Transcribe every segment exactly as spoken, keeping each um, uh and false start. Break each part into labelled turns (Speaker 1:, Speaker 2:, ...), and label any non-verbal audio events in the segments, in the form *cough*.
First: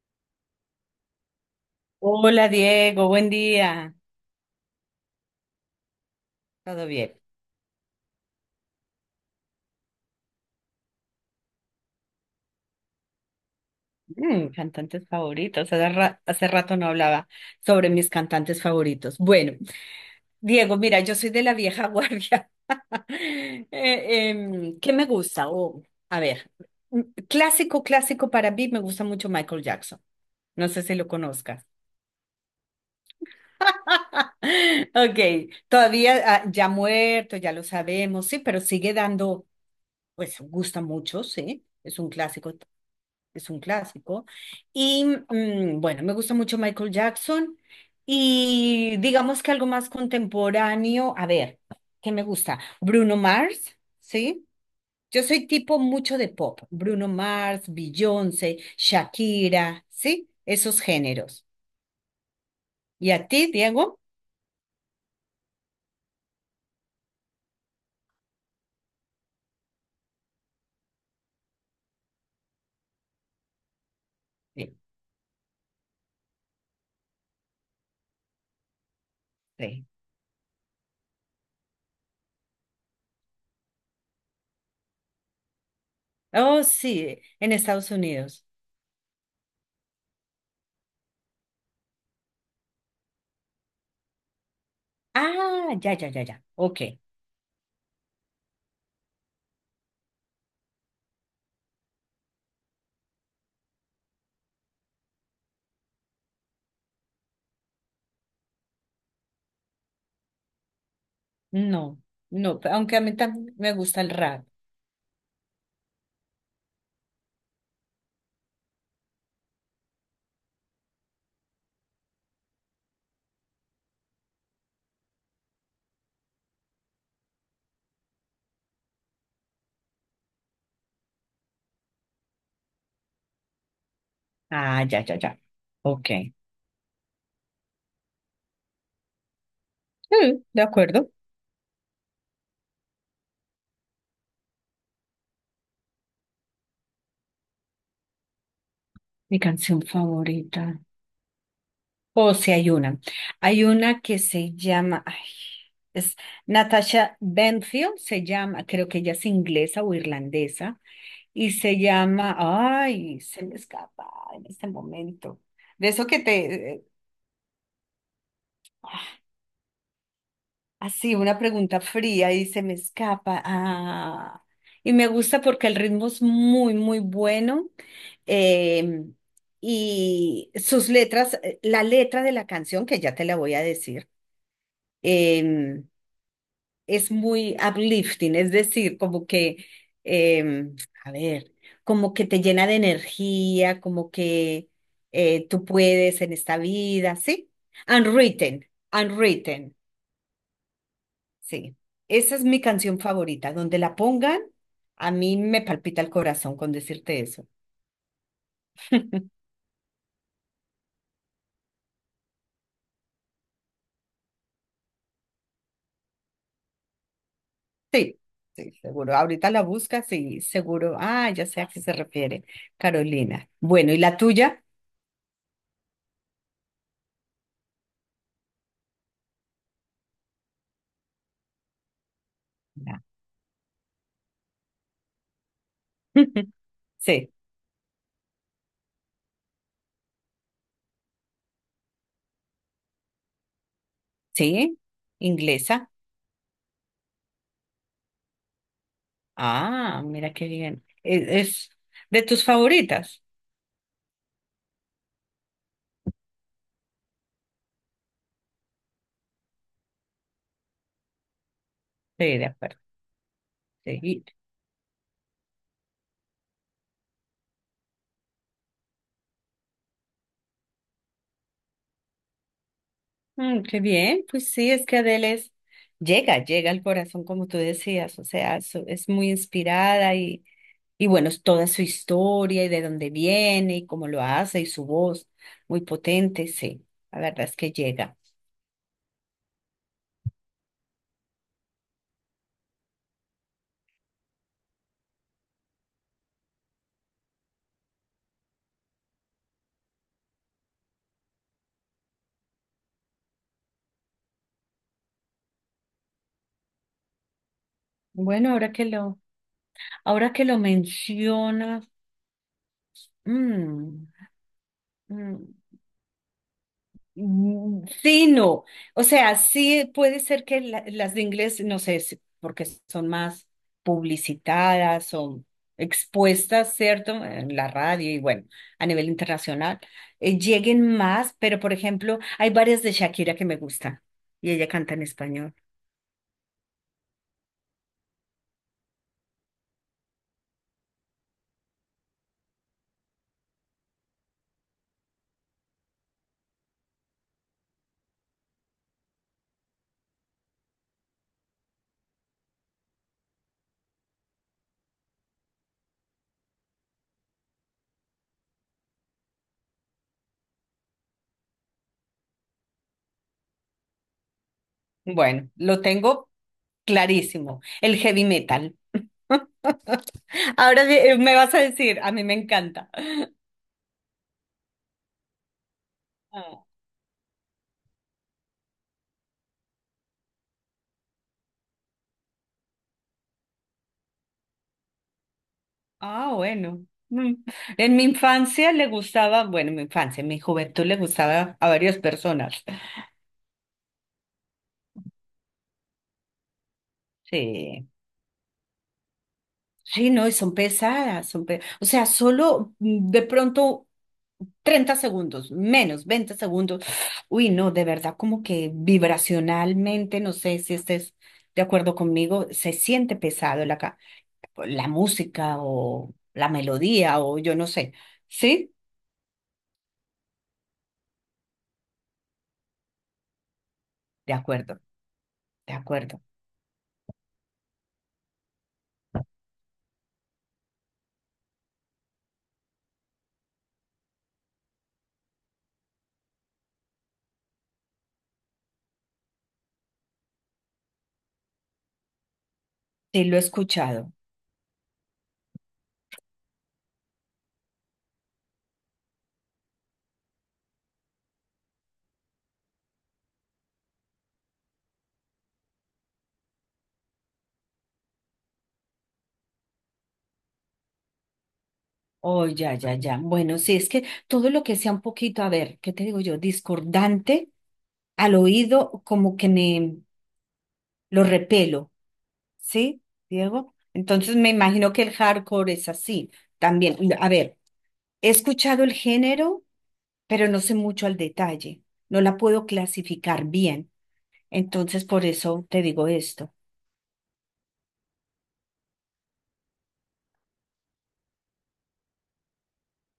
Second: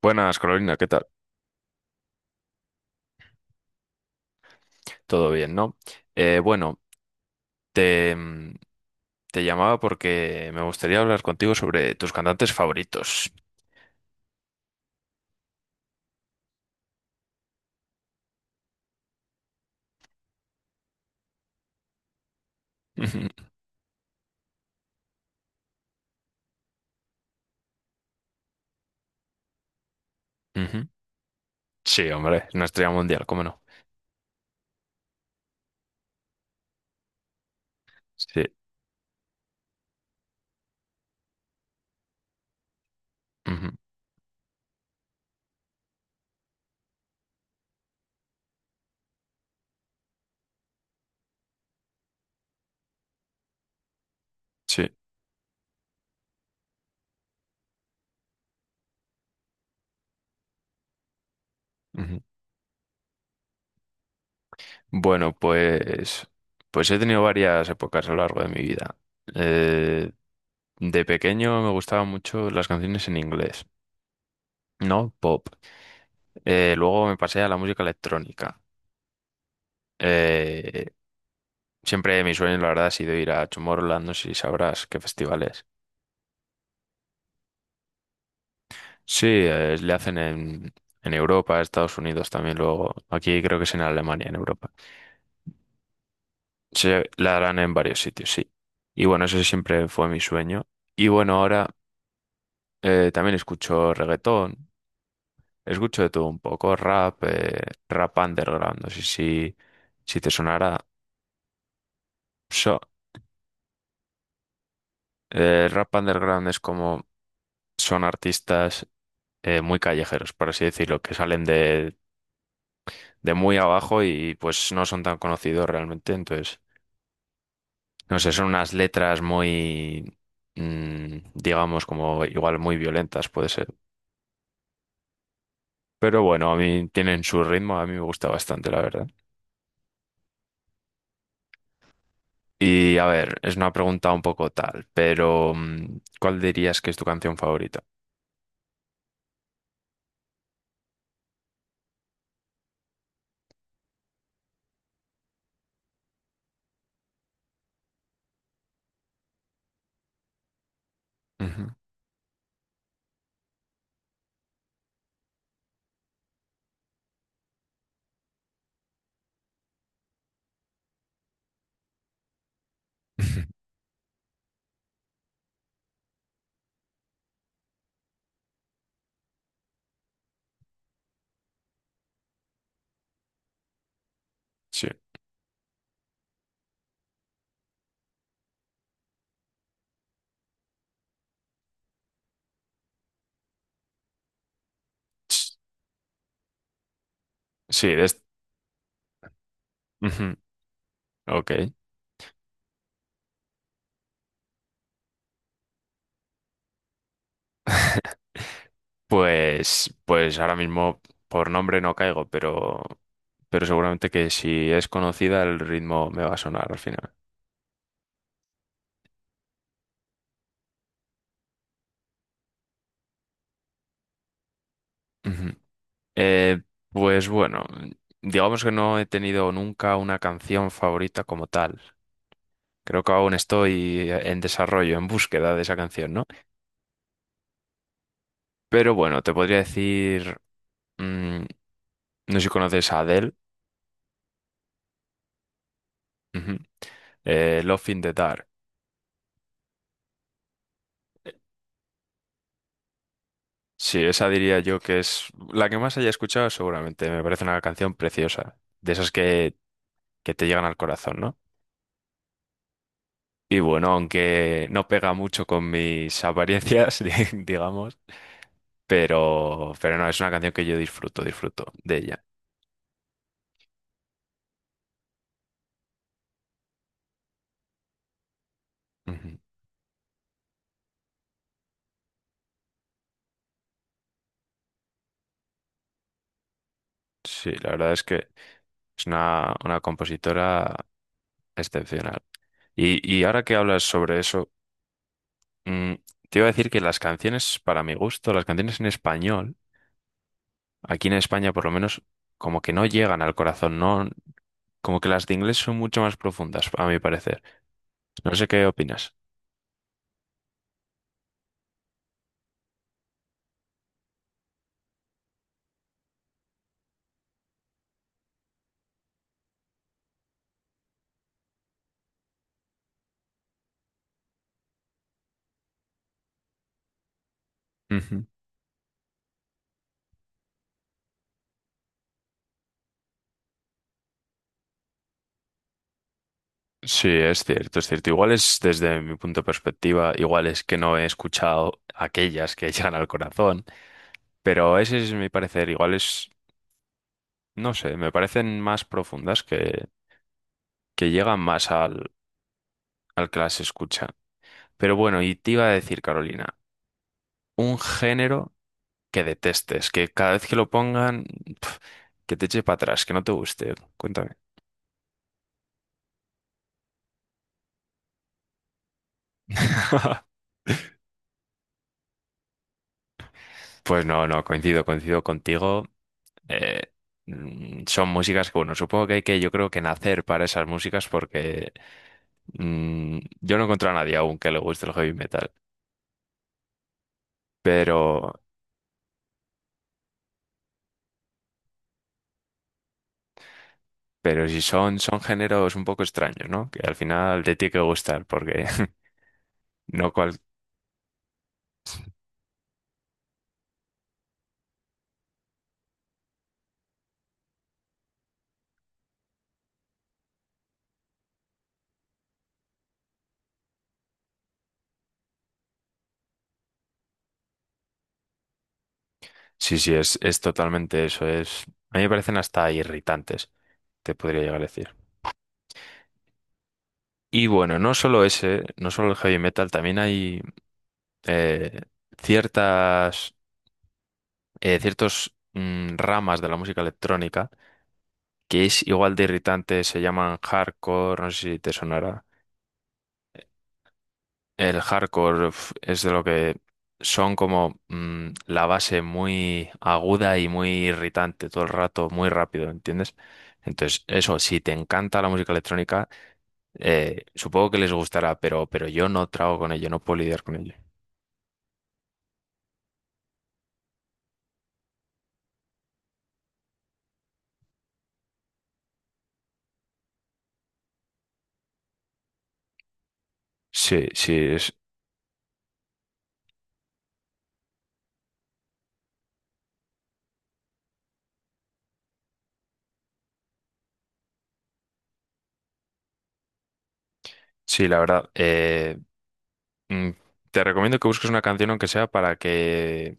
Speaker 1: Buenas, Carolina, ¿qué tal?
Speaker 2: Hola Diego, buen día.
Speaker 1: Todo bien, ¿no? Eh, bueno,
Speaker 2: ¿Todo bien?
Speaker 1: te, mm, te llamaba porque me gustaría hablar contigo sobre tus cantantes favoritos.
Speaker 2: Mm, cantantes favoritos. Hace ra- hace rato no hablaba sobre mis cantantes favoritos. Bueno, Diego, mira, yo soy de la vieja guardia.
Speaker 1: Ujú,
Speaker 2: *laughs* Eh, em, ¿qué me gusta? O, a ver, mm, clásico, clásico para mí me gusta mucho Michael Jackson. No sé
Speaker 1: ujú.
Speaker 2: si lo conozcas.
Speaker 1: Sí, hombre, es una estrella mundial, ¿cómo no?
Speaker 2: *laughs* Ok, todavía ah, ya muerto, ya lo sabemos, sí,
Speaker 1: Sí,
Speaker 2: pero sigue dando, pues gusta mucho, sí, es un clásico. es un
Speaker 1: ujú,
Speaker 2: clásico. Y mm, bueno, me gusta mucho Michael Jackson y digamos que algo más contemporáneo, a ver, ¿qué me gusta? Bruno Mars, ¿sí?
Speaker 1: sí.
Speaker 2: Yo soy tipo mucho de pop, Bruno Mars, Beyoncé, Shakira, ¿sí? Esos géneros.
Speaker 1: Ujú.
Speaker 2: ¿Y a ti, Diego?
Speaker 1: Bueno, pues, pues he tenido varias épocas a lo largo de mi vida. Eh, de pequeño me gustaban mucho las canciones en inglés,
Speaker 2: Sí.
Speaker 1: ¿no? Pop. Eh, luego me pasé a la música electrónica.
Speaker 2: Sí.
Speaker 1: Eh, Siempre mi sueño, la verdad, ha sido ir a Tomorrowland, no sé si sabrás qué festivales.
Speaker 2: Oh, sí, en Estados Unidos.
Speaker 1: Sí, eh, le hacen en, en Europa, Estados Unidos también luego. Aquí creo que es en Alemania, en Europa.
Speaker 2: Ah, ya, ya, ya, ya. Ok.
Speaker 1: Se la harán en varios sitios, sí. Y bueno, eso siempre fue mi sueño. Y bueno, ahora eh, también escucho reggaetón, escucho de todo un poco, rap, eh, rap underground, no sé si, si te sonará.
Speaker 2: No, no,
Speaker 1: So,
Speaker 2: aunque a mí también me gusta el rap.
Speaker 1: eh, rap underground es como son artistas eh, muy callejeros, por así decirlo, que salen de, de muy abajo y pues no son tan conocidos realmente. Entonces, no sé, son unas letras muy, mm, digamos, como igual muy violentas puede ser.
Speaker 2: Ah, ya, ya, ya. Ok.
Speaker 1: Pero bueno, a mí tienen su ritmo, a mí me gusta bastante, la verdad.
Speaker 2: Mm, de acuerdo.
Speaker 1: Y a ver, es una pregunta un poco tal, pero mm, ¿cuál dirías que es tu canción favorita?
Speaker 2: Mi canción favorita. O si hay una. Hay una que se llama, ay, es Natasha Bedingfield, se llama, creo que ella es inglesa o irlandesa, y
Speaker 1: Ujú.
Speaker 2: se llama, ay, se me escapa en este momento. De eso que te, eh, así, una pregunta fría y se me escapa.
Speaker 1: *laughs*
Speaker 2: Ah, y me gusta porque el ritmo es muy, muy bueno. eh, y sus letras, eh, la letra de la canción, que ya te la voy a decir,
Speaker 1: Sí.
Speaker 2: eh, es muy uplifting, es decir, como que, eh, a ver, como que te llena de energía, como que eh, tú puedes en esta vida, ¿sí?
Speaker 1: Sí, de est-
Speaker 2: Unwritten, unwritten.
Speaker 1: Ujú. Ok.
Speaker 2: Sí, esa es mi canción favorita. Donde la pongan, a mí me palpita el corazón con decirte eso.
Speaker 1: *laughs* Pues, pues ahora mismo por nombre no caigo, pero, pero seguramente que si es conocida el ritmo me va a sonar al final.
Speaker 2: Sí, sí, seguro. Ahorita la buscas y seguro. Ah, ya sé a qué se refiere, Carolina. Bueno, ¿y la tuya?
Speaker 1: Ujú. Eh, pues bueno, digamos que no he tenido nunca una canción favorita como tal.
Speaker 2: Ya.
Speaker 1: Creo que aún estoy en desarrollo, en búsqueda de esa canción, ¿no?
Speaker 2: *laughs* Sí,
Speaker 1: Pero bueno, te podría decir, mm, no sé si conoces a Adele,
Speaker 2: sí, inglesa.
Speaker 1: ujú, eh, Love in the Dark.
Speaker 2: Ah, mira qué bien. E- Es, de tus favoritas.
Speaker 1: Sí, esa diría yo que es la que más haya escuchado seguramente. Me parece una canción preciosa, de esas que, que te llegan al corazón, ¿no?
Speaker 2: Sí, de acuerdo.
Speaker 1: Y bueno,
Speaker 2: Sí. Y-
Speaker 1: aunque no pega mucho con mis apariencias, *laughs* di- digamos, pero, pero no, es una canción que yo disfruto, disfruto de ella.
Speaker 2: mm, qué bien, pues sí, es que Adele es, llega, llega al corazón, como tú decías, o sea, es, es muy
Speaker 1: Ujú.
Speaker 2: inspirada. Y bueno, es toda su historia y de dónde viene y cómo lo hace y su voz muy potente, sí, la verdad
Speaker 1: Sí,
Speaker 2: es
Speaker 1: la
Speaker 2: que
Speaker 1: verdad es
Speaker 2: llega.
Speaker 1: que es una, una compositora excepcional. Y, y ahora que hablas sobre eso, mm, te iba a decir que las canciones, para mi gusto, las canciones en español, aquí en España, por lo menos, como que no llegan al corazón, no, como que las de inglés son mucho más profundas, a mi parecer. No sé
Speaker 2: Bueno,
Speaker 1: qué
Speaker 2: ahora que
Speaker 1: opinas.
Speaker 2: lo, ahora que lo mencionas, mm, mm, Mm, sí, no. O sea, sí puede ser que la- las de inglés, no sé, si- porque son más publicitadas, son expuestas, ¿cierto? En la radio y
Speaker 1: Ujú.
Speaker 2: bueno, a nivel internacional, eh, lleguen más, pero por ejemplo, hay varias de Shakira que me gustan y ella canta en español.
Speaker 1: Sí, es cierto, es cierto. Igual es desde mi punto de perspectiva, igual es que no he escuchado aquellas que *laughs* llegan al corazón, pero ese es mi parecer. Igual es, no sé, me parecen más profundas que, que llegan más al, al que las escucha. Pero bueno, y te iba a decir, Carolina, un género que detestes, que cada vez que lo pongan, pf, que te eche para atrás, que no te guste. Cuéntame.
Speaker 2: Bueno, lo tengo clarísimo, el heavy metal. *laughs*
Speaker 1: *laughs*
Speaker 2: Ahora eh, me vas a decir, a mí me encanta.
Speaker 1: Pues no, no, coincido, coincido contigo. Eh, mm, son músicas que, bueno, supongo que hay que, yo creo que nacer para esas músicas porque mm, yo no encuentro a nadie aún que le guste el heavy metal.
Speaker 2: Ah, bueno. Mm. En mi
Speaker 1: Pero,
Speaker 2: infancia le gustaba, bueno, en mi infancia, en mi juventud le gustaba a varias personas.
Speaker 1: pero si son, son géneros un poco extraños, ¿no? Que al final te tiene que
Speaker 2: Sí,
Speaker 1: gustar porque *laughs*
Speaker 2: sí,
Speaker 1: no
Speaker 2: no, y
Speaker 1: cual...
Speaker 2: son pesadas, son pe- o sea, solo mm, de pronto treinta segundos, menos veinte segundos. Uy, no, de verdad, como que vibracionalmente, no sé si estés de acuerdo conmigo, se siente pesado la, ca- la música o la melodía o yo no sé. ¿Sí?
Speaker 1: Sí, sí, es, es totalmente eso. Es... A mí me parecen hasta irritantes, te
Speaker 2: De
Speaker 1: podría llegar a
Speaker 2: acuerdo,
Speaker 1: decir.
Speaker 2: de acuerdo.
Speaker 1: Y bueno, no solo ese, no solo el heavy metal, también hay eh, ciertas eh, ciertos mm, ramas de la música electrónica que es igual de irritante, se llaman hardcore, no sé si te sonará.
Speaker 2: Sí, lo he escuchado.
Speaker 1: El hardcore uf, es de lo que son como mm, la base muy aguda y muy irritante todo el rato, muy rápido, ¿entiendes? Entonces, eso, si te encanta la música electrónica, eh, supongo que les gustará, pero, pero yo no trago con ello, no puedo lidiar con ello.
Speaker 2: Oh, ya, ya, ya. Bueno, sí, es que todo lo que sea un poquito, a ver, ¿qué te digo yo? Discordante al oído, como que me lo repelo, ¿sí, Diego?
Speaker 1: Sí,
Speaker 2: Entonces me
Speaker 1: sí,
Speaker 2: imagino que el hardcore es así también. A ver, he escuchado el género, pero no sé mucho al detalle. No la puedo clasificar bien. Entonces, por eso te digo esto.
Speaker 1: sí, la verdad. eh, mm, te recomiendo que busques una canción aunque sea para que,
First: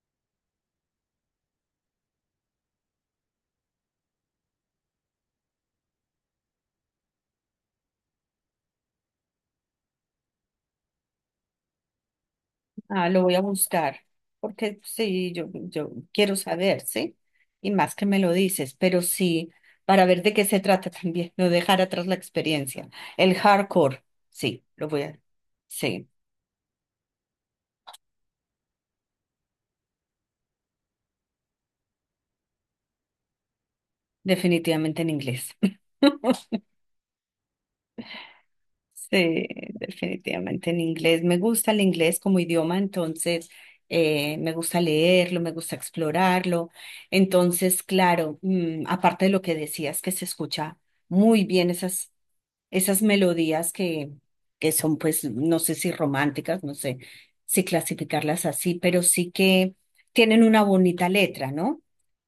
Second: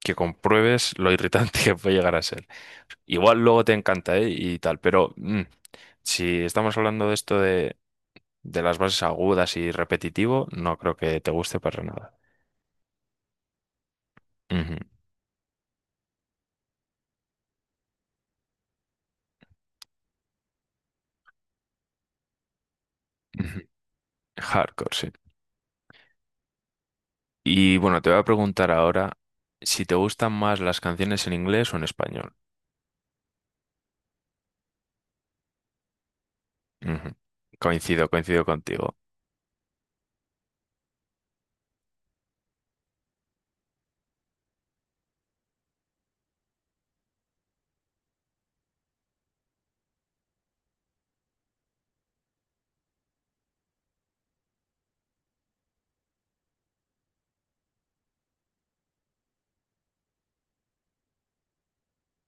Speaker 1: que compruebes lo irritante *laughs* que puede llegar a ser. Igual luego te encanta, ¿eh? Y tal, pero mm, si estamos hablando de esto de, de las bases agudas y repetitivo, no creo que te guste para nada.
Speaker 2: Ah, lo voy a buscar,
Speaker 1: Ujú,
Speaker 2: porque sí, yo, yo quiero saber, ¿sí? Y más que me lo dices, pero sí, para ver de qué se trata *laughs* también, no dejar atrás la experiencia. El
Speaker 1: ujú.
Speaker 2: hardcore,
Speaker 1: *laughs*
Speaker 2: sí, lo
Speaker 1: Hardcore,
Speaker 2: voy
Speaker 1: sí.
Speaker 2: a, sí,
Speaker 1: Y bueno, te voy a preguntar ahora si te gustan más las canciones en inglés o en español.
Speaker 2: definitivamente en inglés. *laughs*
Speaker 1: Ujú. Coincido, coincido contigo.
Speaker 2: Sí, definitivamente en inglés. Me gusta el inglés como idioma, entonces eh, me gusta leerlo, me gusta explorarlo. Entonces, claro, mm, aparte de lo que decías, que se escucha muy bien esas esas melodías que, que son, pues, no sé si románticas, no sé si clasificarlas así, pero sí que tienen una bonita letra, ¿no?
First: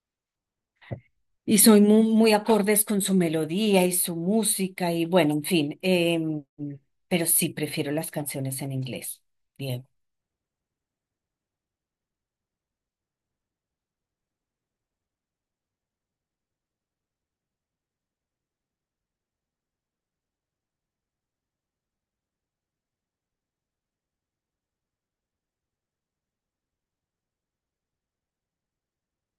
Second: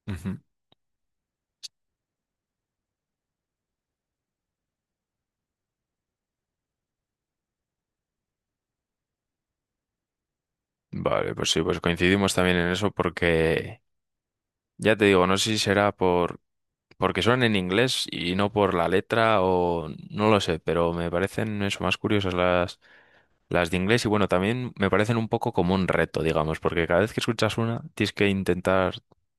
Speaker 1: Ujú.
Speaker 2: Y soy muy, muy acordes con su melodía y su música y bueno, en fin, em, pero sí prefiero las canciones en inglés. Bien,
Speaker 1: Vale, pues sí, pues coincidimos también en eso porque ya te digo, no sé si será por porque son en inglés y no por la letra o no lo sé, pero me parecen eso más curiosas las las de inglés y bueno, también me parecen un poco como un reto, digamos, porque cada vez que escuchas una tienes que intentar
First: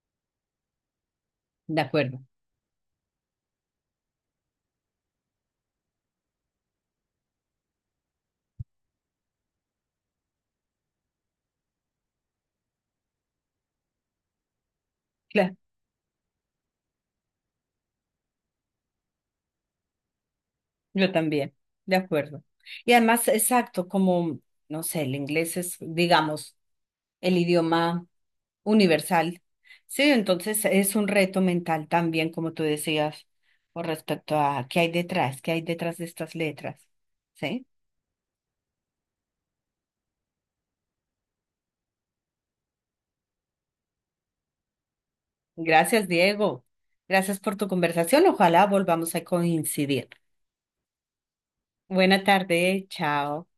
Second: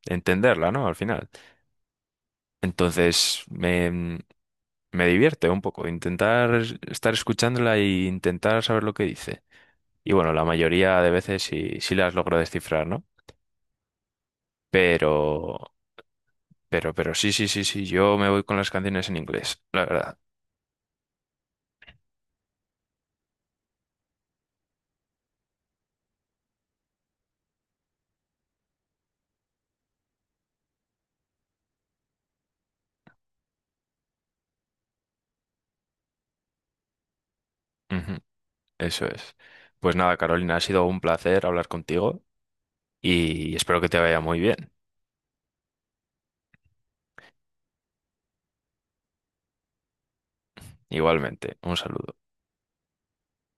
Speaker 1: entenderla, ¿no? Al final.
Speaker 2: de acuerdo.
Speaker 1: Entonces, me me divierte un poco intentar es- estar escuchándola e intentar saber lo que dice. Y bueno, la mayoría de veces sí, sí las logro descifrar, ¿no? Pero Pero, pero sí, sí, sí, sí, yo me voy con las canciones en inglés, la verdad.
Speaker 2: Yo también, de acuerdo. Y además, exacto, como, no sé, el inglés es, digamos, el idioma universal. Sí, entonces es un reto mental también, como tú decías, con respecto a qué hay detrás, qué hay detrás de estas letras. Sí.
Speaker 1: Ujú, eso es. Pues nada, Carolina, ha sido un placer hablar contigo y espero que te vaya muy bien.
Speaker 2: Gracias, Diego. Gracias por tu conversación. Ojalá volvamos a coincidir.
Speaker 1: Igualmente, un saludo.
Speaker 2: Buena tarde, chao.